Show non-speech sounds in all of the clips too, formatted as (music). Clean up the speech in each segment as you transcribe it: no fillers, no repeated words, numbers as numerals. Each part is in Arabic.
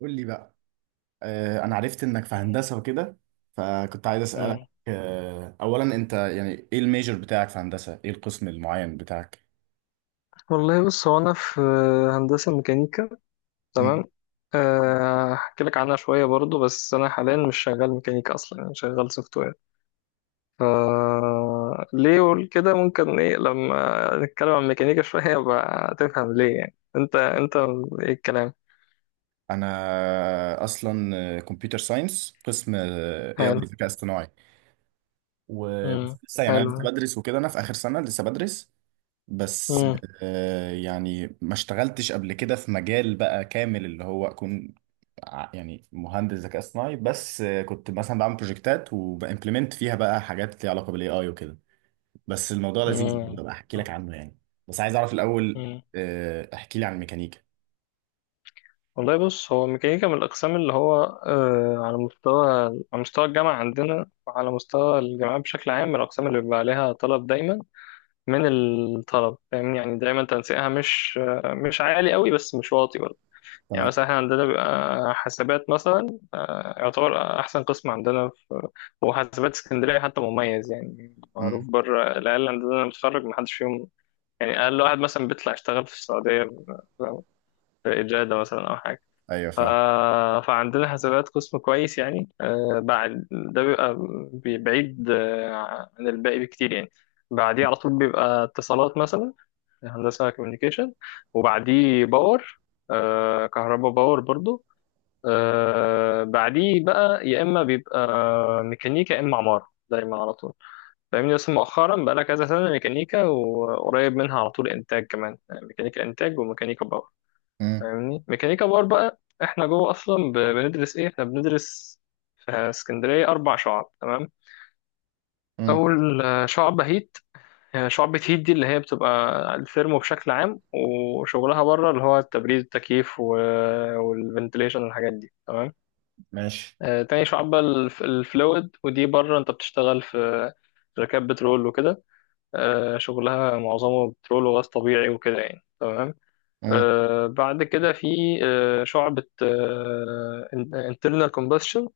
قول لي بقى. انا عرفت انك في هندسة وكده، فكنت عايز اسألك. مم. اولا انت يعني ايه الميجر بتاعك في هندسة؟ ايه القسم المعين بتاعك؟ والله بص، هو أنا في هندسة ميكانيكا. مم. تمام. هحكي لك عنها شوية برضو، بس أنا حاليا مش شغال ميكانيكا أصلا، أنا شغال سوفت وير. ف ليه أقول كده؟ ممكن إيه لما نتكلم عن ميكانيكا شوية بقى تفهم ليه، يعني أنت إيه الكلام. انا اصلا كمبيوتر ساينس، قسم اي اي حلو. ذكاء اصطناعي. مم. ولسه يعني انا لسه حلو. بدرس وكده، انا في اخر سنة لسه بدرس. بس مم. يعني ما اشتغلتش قبل كده في مجال بقى كامل اللي هو اكون يعني مهندس ذكاء اصطناعي، بس كنت مثلا بعمل بروجكتات وبامبلمنت فيها بقى حاجات ليها علاقه بالاي اي وكده. بس الموضوع لذيذ مم. برضه، بقى احكي لك عنه يعني. بس عايز اعرف الاول. مم. احكي لي عن الميكانيكا. والله بص، هو ميكانيكا من الأقسام اللي هو على مستوى، على مستوى الجامعة عندنا وعلى مستوى الجامعات بشكل عام، من الأقسام اللي بيبقى عليها طلب دايما من الطلب. فاهمني؟ يعني دايما تنسيقها مش مش عالي قوي، بس مش واطي برضه. يعني تمام. مثلا احنا عندنا بيبقى حاسبات مثلا، يعتبر أحسن قسم عندنا في، وحاسبات اسكندرية حتى مميز يعني، مم. معروف بره. العيال عندنا متخرج محدش فيهم، يعني أقل واحد مثلا بيطلع يشتغل في السعودية، في إجادة مثلا أو حاجة. ايوه ف... فاهم. فعندنا حسابات قسم كويس يعني. بعد ده بيبقى بعيد عن الباقي بكتير يعني. بعديه على طول بيبقى اتصالات مثلا، هندسة كوميونيكيشن. وبعديه باور، كهرباء باور برضو. بعديه بقى يا إما بيبقى ميكانيكا يا إما عمارة دايما على طول. فاهمني؟ بس مؤخرا بقى لها كذا سنة، ميكانيكا وقريب منها على طول إنتاج كمان، يعني ميكانيكا إنتاج وميكانيكا باور. مم. فاهمني؟ ميكانيكا باور بقى احنا جوه اصلا بندرس ايه. احنا بندرس في اسكندريه اربع شعب. تمام. مم. اول شعبة هيت. هي شعبة هيت دي اللي هي بتبقى الثيرمو بشكل عام، وشغلها بره اللي هو التبريد، التكييف والفنتليشن والحاجات دي. تمام. ماشي. تاني شعبة الفلويد. ودي بره انت بتشتغل في شركات بترول وكده. شغلها معظمه بترول وغاز طبيعي وكده يعني. تمام. مم. بعد كده في شعبة internal combustion.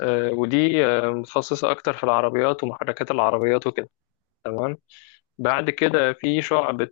ودي متخصصة أكتر في العربيات ومحركات العربيات وكده. تمام. بعد كده في شعبة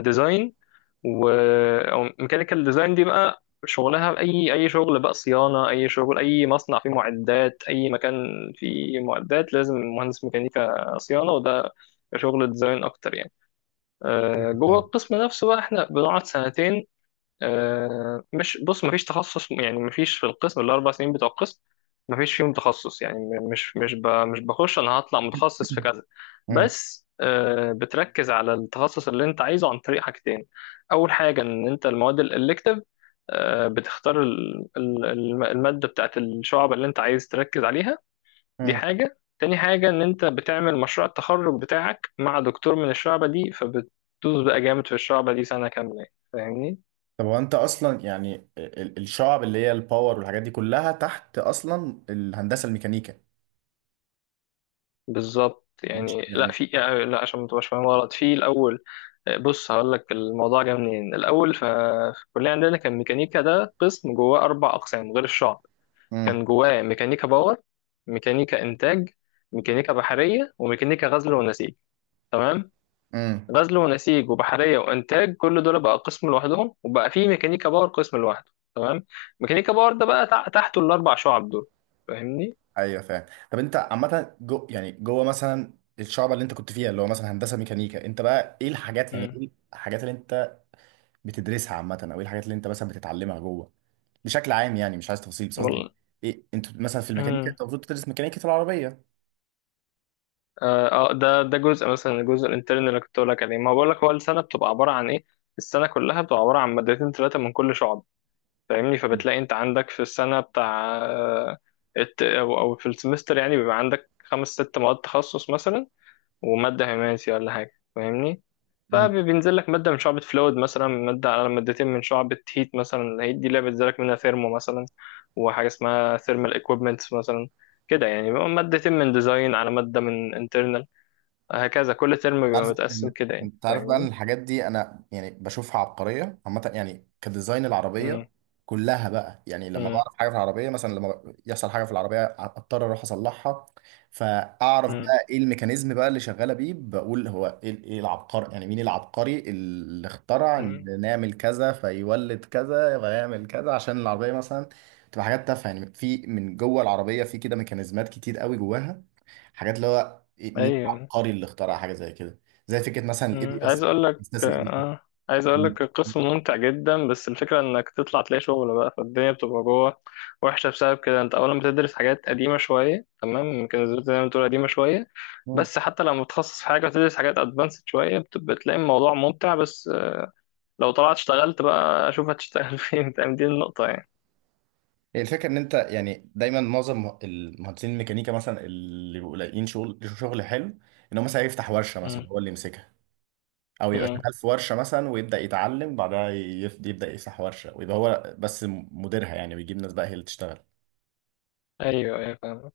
ديزاين، و أو ميكانيكال ديزاين. دي بقى شغلها أي أي شغل بقى، صيانة، أي شغل، أي مصنع فيه معدات، أي مكان فيه معدات لازم مهندس ميكانيكا صيانة. وده شغل ديزاين أكتر يعني. جوه القسم نفسه بقى احنا بنقعد سنتين. آه، مش بص، مفيش تخصص يعني، مفيش. في القسم الاربع سنين بتوع القسم مفيش فيهم تخصص، يعني مش بخش انا هطلع متخصص في كذا. فاهم. بس بتركز على التخصص اللي انت عايزه عن طريق حاجتين. اول حاجه ان انت المواد الالكتيف، بتختار الماده بتاعت الشعب اللي انت عايز تركز عليها. دي مم. حاجه. تاني حاجه ان انت بتعمل مشروع التخرج بتاعك مع دكتور من الشعبه دي، فبتدوس بقى جامد في الشعبه دي سنه كامله يعني. فاهمني؟ طب هو انت اصلا يعني الشعب اللي هي الباور والحاجات دي كلها تحت اصلا الهندسه الميكانيكا؟ بالظبط مش يعني. لا، يعني. في يعني، لا عشان ما تبقاش فاهم غلط في الاول. بص، هقول لك الموضوع جه منين الاول. في الكليه عندنا كان ميكانيكا ده قسم جواه اربع اقسام غير الشعب. امم. كان جواه ميكانيكا باور، ميكانيكا انتاج، ميكانيكا بحريه، وميكانيكا غزل ونسيج. تمام. امم. غزل ونسيج وبحريه وانتاج كل دول بقى قسم لوحدهم، وبقى في ميكانيكا باور قسم لوحده. تمام. ميكانيكا باور ده بقى تحته الاربع شعب دول. فاهمني؟ ايوه فاهم. طب انت عامه جو يعني جوه مثلا الشعب اللي انت كنت فيها، اللي هو مثلا هندسه ميكانيكا، انت بقى ايه الحاجات يعني امم. ايه الحاجات اللي انت بتدرسها عامه، او ايه الحاجات اللي انت مثلا بتتعلمها جوه بشكل عام؟ يعني مش عايز تفاصيل، بس قصدي ايه؟ انت مثلا في الميكانيكا والله. انت المفروض تدرس ميكانيكا العربيه. ده جزء مثلا، الجزء الانترن اللي كنت بقول لك عليه. ما بقول لك، هو السنه بتبقى عباره عن ايه، السنه كلها بتبقى عباره عن مادتين ثلاثه من كل شعب. فاهمني؟ فبتلاقي انت عندك في السنه بتاع آه، الت- او أو في السمستر يعني، بيبقى عندك خمس ست مواد تخصص مثلا، وماده هيماسي ولا حاجه. فاهمني؟ فبينزل لك ماده من شعبة فلويد مثلا، ماده على مادتين من شعبة هيت مثلا. هيت دي اللي بينزل لك منها ثيرمو مثلا، وحاجه اسمها ثيرمال ايكويبمنتس مثلا. كده يعني، بيبقى مادتين من ديزاين على مادة من internal. هكذا كل ترم بيبقى عارف متقسم ان كده يعني. انت عارف بقى ان فاهمني؟ الحاجات دي انا يعني بشوفها عبقريه عامه، يعني كديزاين العربيه مم. كلها بقى، يعني لما مم. بعرف حاجه في العربيه، مثلا لما يحصل حاجه في العربيه اضطر اروح اصلحها، فاعرف مم. بقى ايه الميكانيزم بقى اللي شغاله بيه، بقول هو ايه؟ ايه العبقري؟ يعني مين العبقري اللي اخترع ان مم. نعمل كذا فيولد كذا فيعمل كذا عشان العربيه مثلا تبقى حاجات تافهه؟ يعني في من جوه العربيه في كده ميكانيزمات كتير قوي جواها، حاجات اللي هو مين ايوه. العبقري اللي اخترع حاجه زي كده؟ زي فكره مثلا الاي بي مم. عايز اس. اقول لك. استاذ الاي بي عايز اقول لك القسم ممتع جدا، بس الفكره انك تطلع تلاقي شغل بقى، فالدنيا بتبقى جوه وحشه بسبب كده. انت اولا بتدرس حاجات قديمه شويه. تمام، ممكن زي ما تقول قديمه شويه. اس. بس حتى لما بتخصص في حاجه وتدرس حاجات ادفانسد شويه، بتلاقي الموضوع ممتع. بس لو طلعت اشتغلت بقى اشوف هتشتغل (laughs) فين. فاهم؟ دي النقطه يعني. هي الفكره ان انت يعني دايما معظم المهندسين الميكانيكا مثلا اللي بيبقوا لاقيين شغل، شغل حلو، ان هو مثلا يفتح ورشه مثلا مم. هو اللي يمسكها، او يبقى مم. شغال في ورشه مثلا ويبدا يتعلم بعدها، يبدا يفتح ورشه ويبقى هو بس مديرها يعني، ويجيب ناس بقى هي اللي تشتغل. ايوه ايوه فاهم.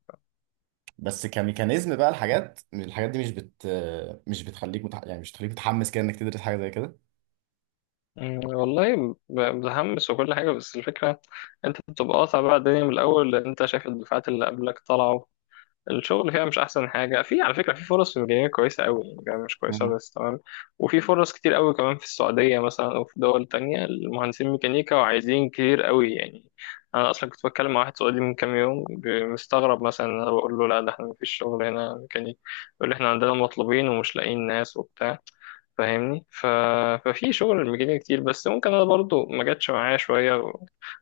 بس كميكانيزم بقى الحاجات الحاجات دي مش بت مش بتخليك يعني مش بتخليك متحمس كده انك تدرس حاجه زي كده. والله متحمس وكل حاجة، بس الفكرة انت بتبقى قاطع بقى الدنيا من الأول، لأن انت شايف الدفعات اللي قبلك طلعوا الشغل فيها مش أحسن حاجة. في، على فكرة، في فرص في الجنوب كويسة أوي، يعني الجنوب مش كويسة مم. بس. تمام. وفي فرص كتير أوي كمان في السعودية مثلا، أو في دول تانية. المهندسين ميكانيكا وعايزين كتير أوي يعني. أنا أصلا كنت بتكلم مع واحد سعودي من كام يوم مستغرب مثلا. أنا بقول له لا، ده احنا مفيش شغل هنا ميكانيك. يقول لي احنا عندنا مطلوبين ومش لاقيين ناس وبتاع. فاهمني؟ ففي شغل الميكانيكا كتير، بس ممكن انا برضو ما جاتش معايا شويه.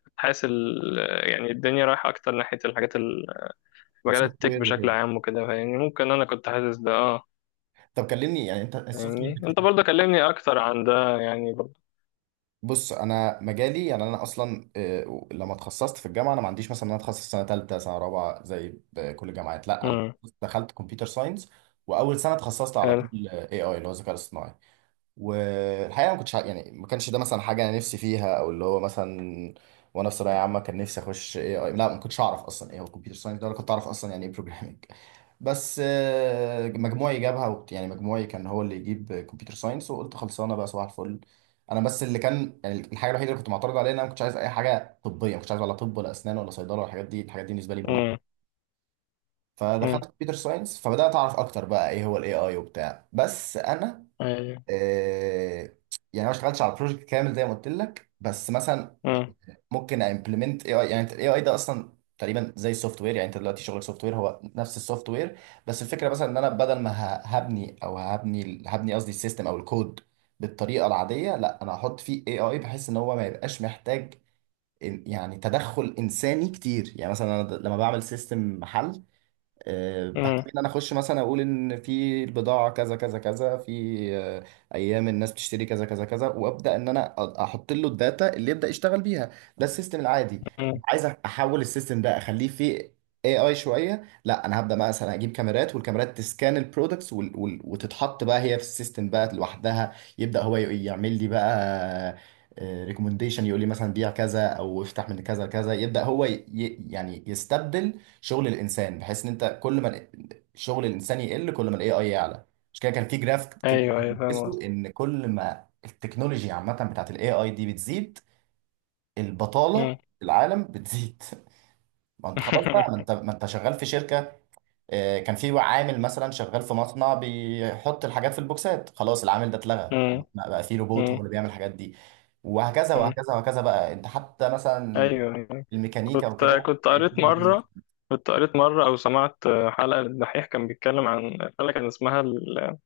كنت حاسس يعني الدنيا رايحه اكتر ناحيه الحاجات مجال السوفت التك وير بشكل وكده. عام وكده. فاهمني؟ ممكن انا كنت حاسس ده. اه. طب كلمني يعني انت السوفت وير. فاهمني؟ انت برضو كلمني اكتر عن ده يعني برضو. بص، انا مجالي يعني انا اصلا، لما اتخصصت في الجامعه، انا ما عنديش مثلا ان انا اتخصص سنه ثالثه سنه رابعه زي كل الجامعات، لا انا امم. دخلت كمبيوتر ساينس، واول سنه اتخصصت على حلو. طول اي اي اللي هو الذكاء الاصطناعي. والحقيقه ما كنتش يعني ما كانش ده مثلا حاجه انا نفسي فيها، او اللي هو مثلا وانا في ثانويه عامه كان نفسي اخش اي اي، لا ما كنتش اعرف اصلا ايه هو كمبيوتر ساينس ده، ولا كنت اعرف اصلا يعني ايه بروجرامنج. بس مجموعي جابها يعني مجموعي كان هو اللي يجيب كمبيوتر ساينس، وقلت خلصانه بقى صباح الفل. انا بس اللي كان يعني الحاجه الوحيده اللي كنت معترض عليها ان انا ما كنتش عايز اي حاجه طبيه، ما كنتش عايز ولا طب ولا اسنان ولا صيدله ولا الحاجات دي، الحاجات دي بالنسبه لي امم. مهمه. فدخلت امم. كمبيوتر ساينس، فبدات اعرف اكتر بقى ايه هو الاي اي وبتاع. بس انا، ايوه. آه، يعني أنا ما اشتغلتش على بروجكت كامل زي ما قلت لك، بس مثلا امم. ممكن امبلمنت اي اي. يعني الاي اي ده اصلا تقريبا زي السوفت وير، يعني انت دلوقتي شغلك سوفت وير، هو نفس السوفت وير، بس الفكره مثلا ان انا بدل ما ه- هبني او هبني هبني قصدي السيستم او الكود بالطريقه العاديه، لا انا هحط فيه اي اي بحيث ان هو ما يبقاش محتاج يعني تدخل انساني كتير. يعني مثلا انا لما بعمل سيستم محل، بحتاج امم. ان انا اخش مثلا اقول ان في البضاعه كذا كذا كذا، في آه، ايام الناس بتشتري كذا كذا كذا، وابدا ان انا احط له الداتا اللي يبدا يشتغل بيها. ده السيستم العادي. أمم. عايز احول السيستم ده اخليه فيه اي اي شويه، لا انا هبدا مثلا اجيب كاميرات، والكاميرات تسكان البرودكتس وتتحط بقى هي في السيستم بقى لوحدها، يبدا هو يعمل لي بقى ريكومنديشن، يقول لي مثلا بيع كذا او افتح من كذا كذا، يبدا هو يعني يستبدل شغل الانسان، بحيث ان انت كل ما شغل الانسان يقل كل ما الاي اي يعلى. مش كده كان في جراف كده ايوه ايوه فاهم بندرسه قصدي. ان كل ما التكنولوجيا عامه بتاعت الاي اي دي بتزيد، البطاله امم. في العالم بتزيد؟ (laughs) ما انت خلاص بقى، ما انت شغال في شركه. كان في عامل مثلا شغال في مصنع بيحط الحاجات في البوكسات، خلاص العامل ده اتلغى، (laughs) بقى في روبوت هو امم. اللي بيعمل الحاجات دي. وهكذا امم. وهكذا وهكذا بقى انت حتى مثلا ايوه أيوة. الميكانيكا كنت وكده. كنت قريت مره كنت قريت مره او سمعت، حلقه للدحيح. كان بيتكلم عن حلقه كان اسمها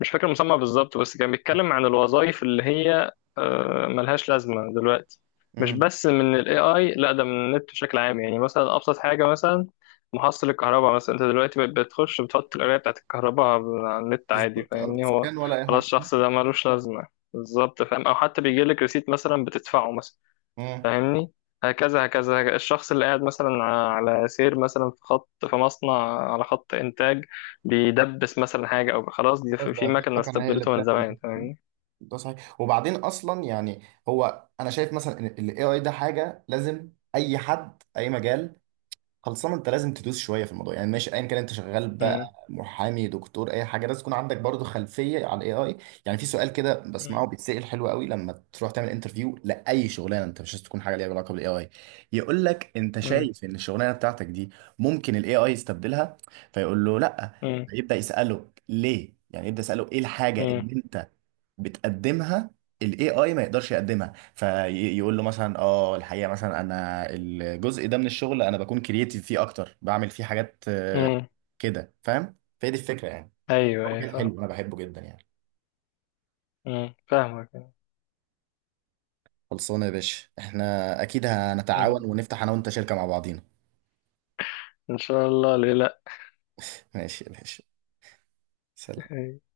مش فاكر المسمى بالظبط، بس كان بيتكلم عن الوظائف اللي هي ملهاش لازمه دلوقتي. مش (laughs) بس من الاي اي، لا، ده من النت بشكل عام يعني. مثلا ابسط حاجه مثلا، محصل الكهرباء مثلا، انت دلوقتي بقت بتخش بتحط القرايه بتاعت الكهرباء على النت عادي. بالظبط، ارض فاهمني؟ هو سكان ولا اي خلاص حاجه. الشخص ده ملوش لازمه. بالظبط فاهم. او حتى بيجي لك ريسيت مثلا بتدفعه مثلا. مم. فاهمني؟ هكذا هكذا، الشخص اللي قاعد مثلا على سير مثلا في خط، في مصنع على خط إنتاج، بيدبس مثلا حاجة، أو خلاص دي خلاص في بقى في مكنة مكنه هي اللي استبدلته من بتعمل ده. زمان. فاهمني؟ ده صحيح. وبعدين اصلا يعني هو انا شايف مثلا ان الاي اي ده حاجه لازم، اي حد اي مجال خلصان انت لازم تدوس شويه في الموضوع. يعني ماشي ايا كان انت شغال بقى مم. محامي، دكتور، اي حاجه، لازم يكون عندك برضو خلفيه على الاي اي. يعني في سؤال كده مم. بسمعه بيتسال، حلو قوي، لما تروح تعمل انترفيو لاي شغلانه انت مش عايز تكون حاجه ليها علاقه بالاي اي، يقول لك انت مم. شايف ان الشغلانه بتاعتك دي ممكن الاي اي يستبدلها؟ فيقول له لا. مم. فيبدا يساله ليه، يعني يبدا يساله ايه الحاجه مم. اللي انت بتقدمها الاي اي ما يقدرش يقدمها. فيقول له مثلا اه الحقيقه مثلا انا الجزء ده من الشغل انا بكون كرييتيف فيه اكتر، بعمل فيه حاجات مم. كده فاهم؟ فهي دي الفكره يعني. أيوه أيوه كده فاهم. حلو، انا بحبه جدا يعني. مم. فاهمك. خلصانه يا باشا، احنا اكيد هنتعاون مم. ونفتح انا وانت شركه مع بعضينا. إن شاء الله، ليه لأ؟ ماشي يا باشا. سلام. (laughs)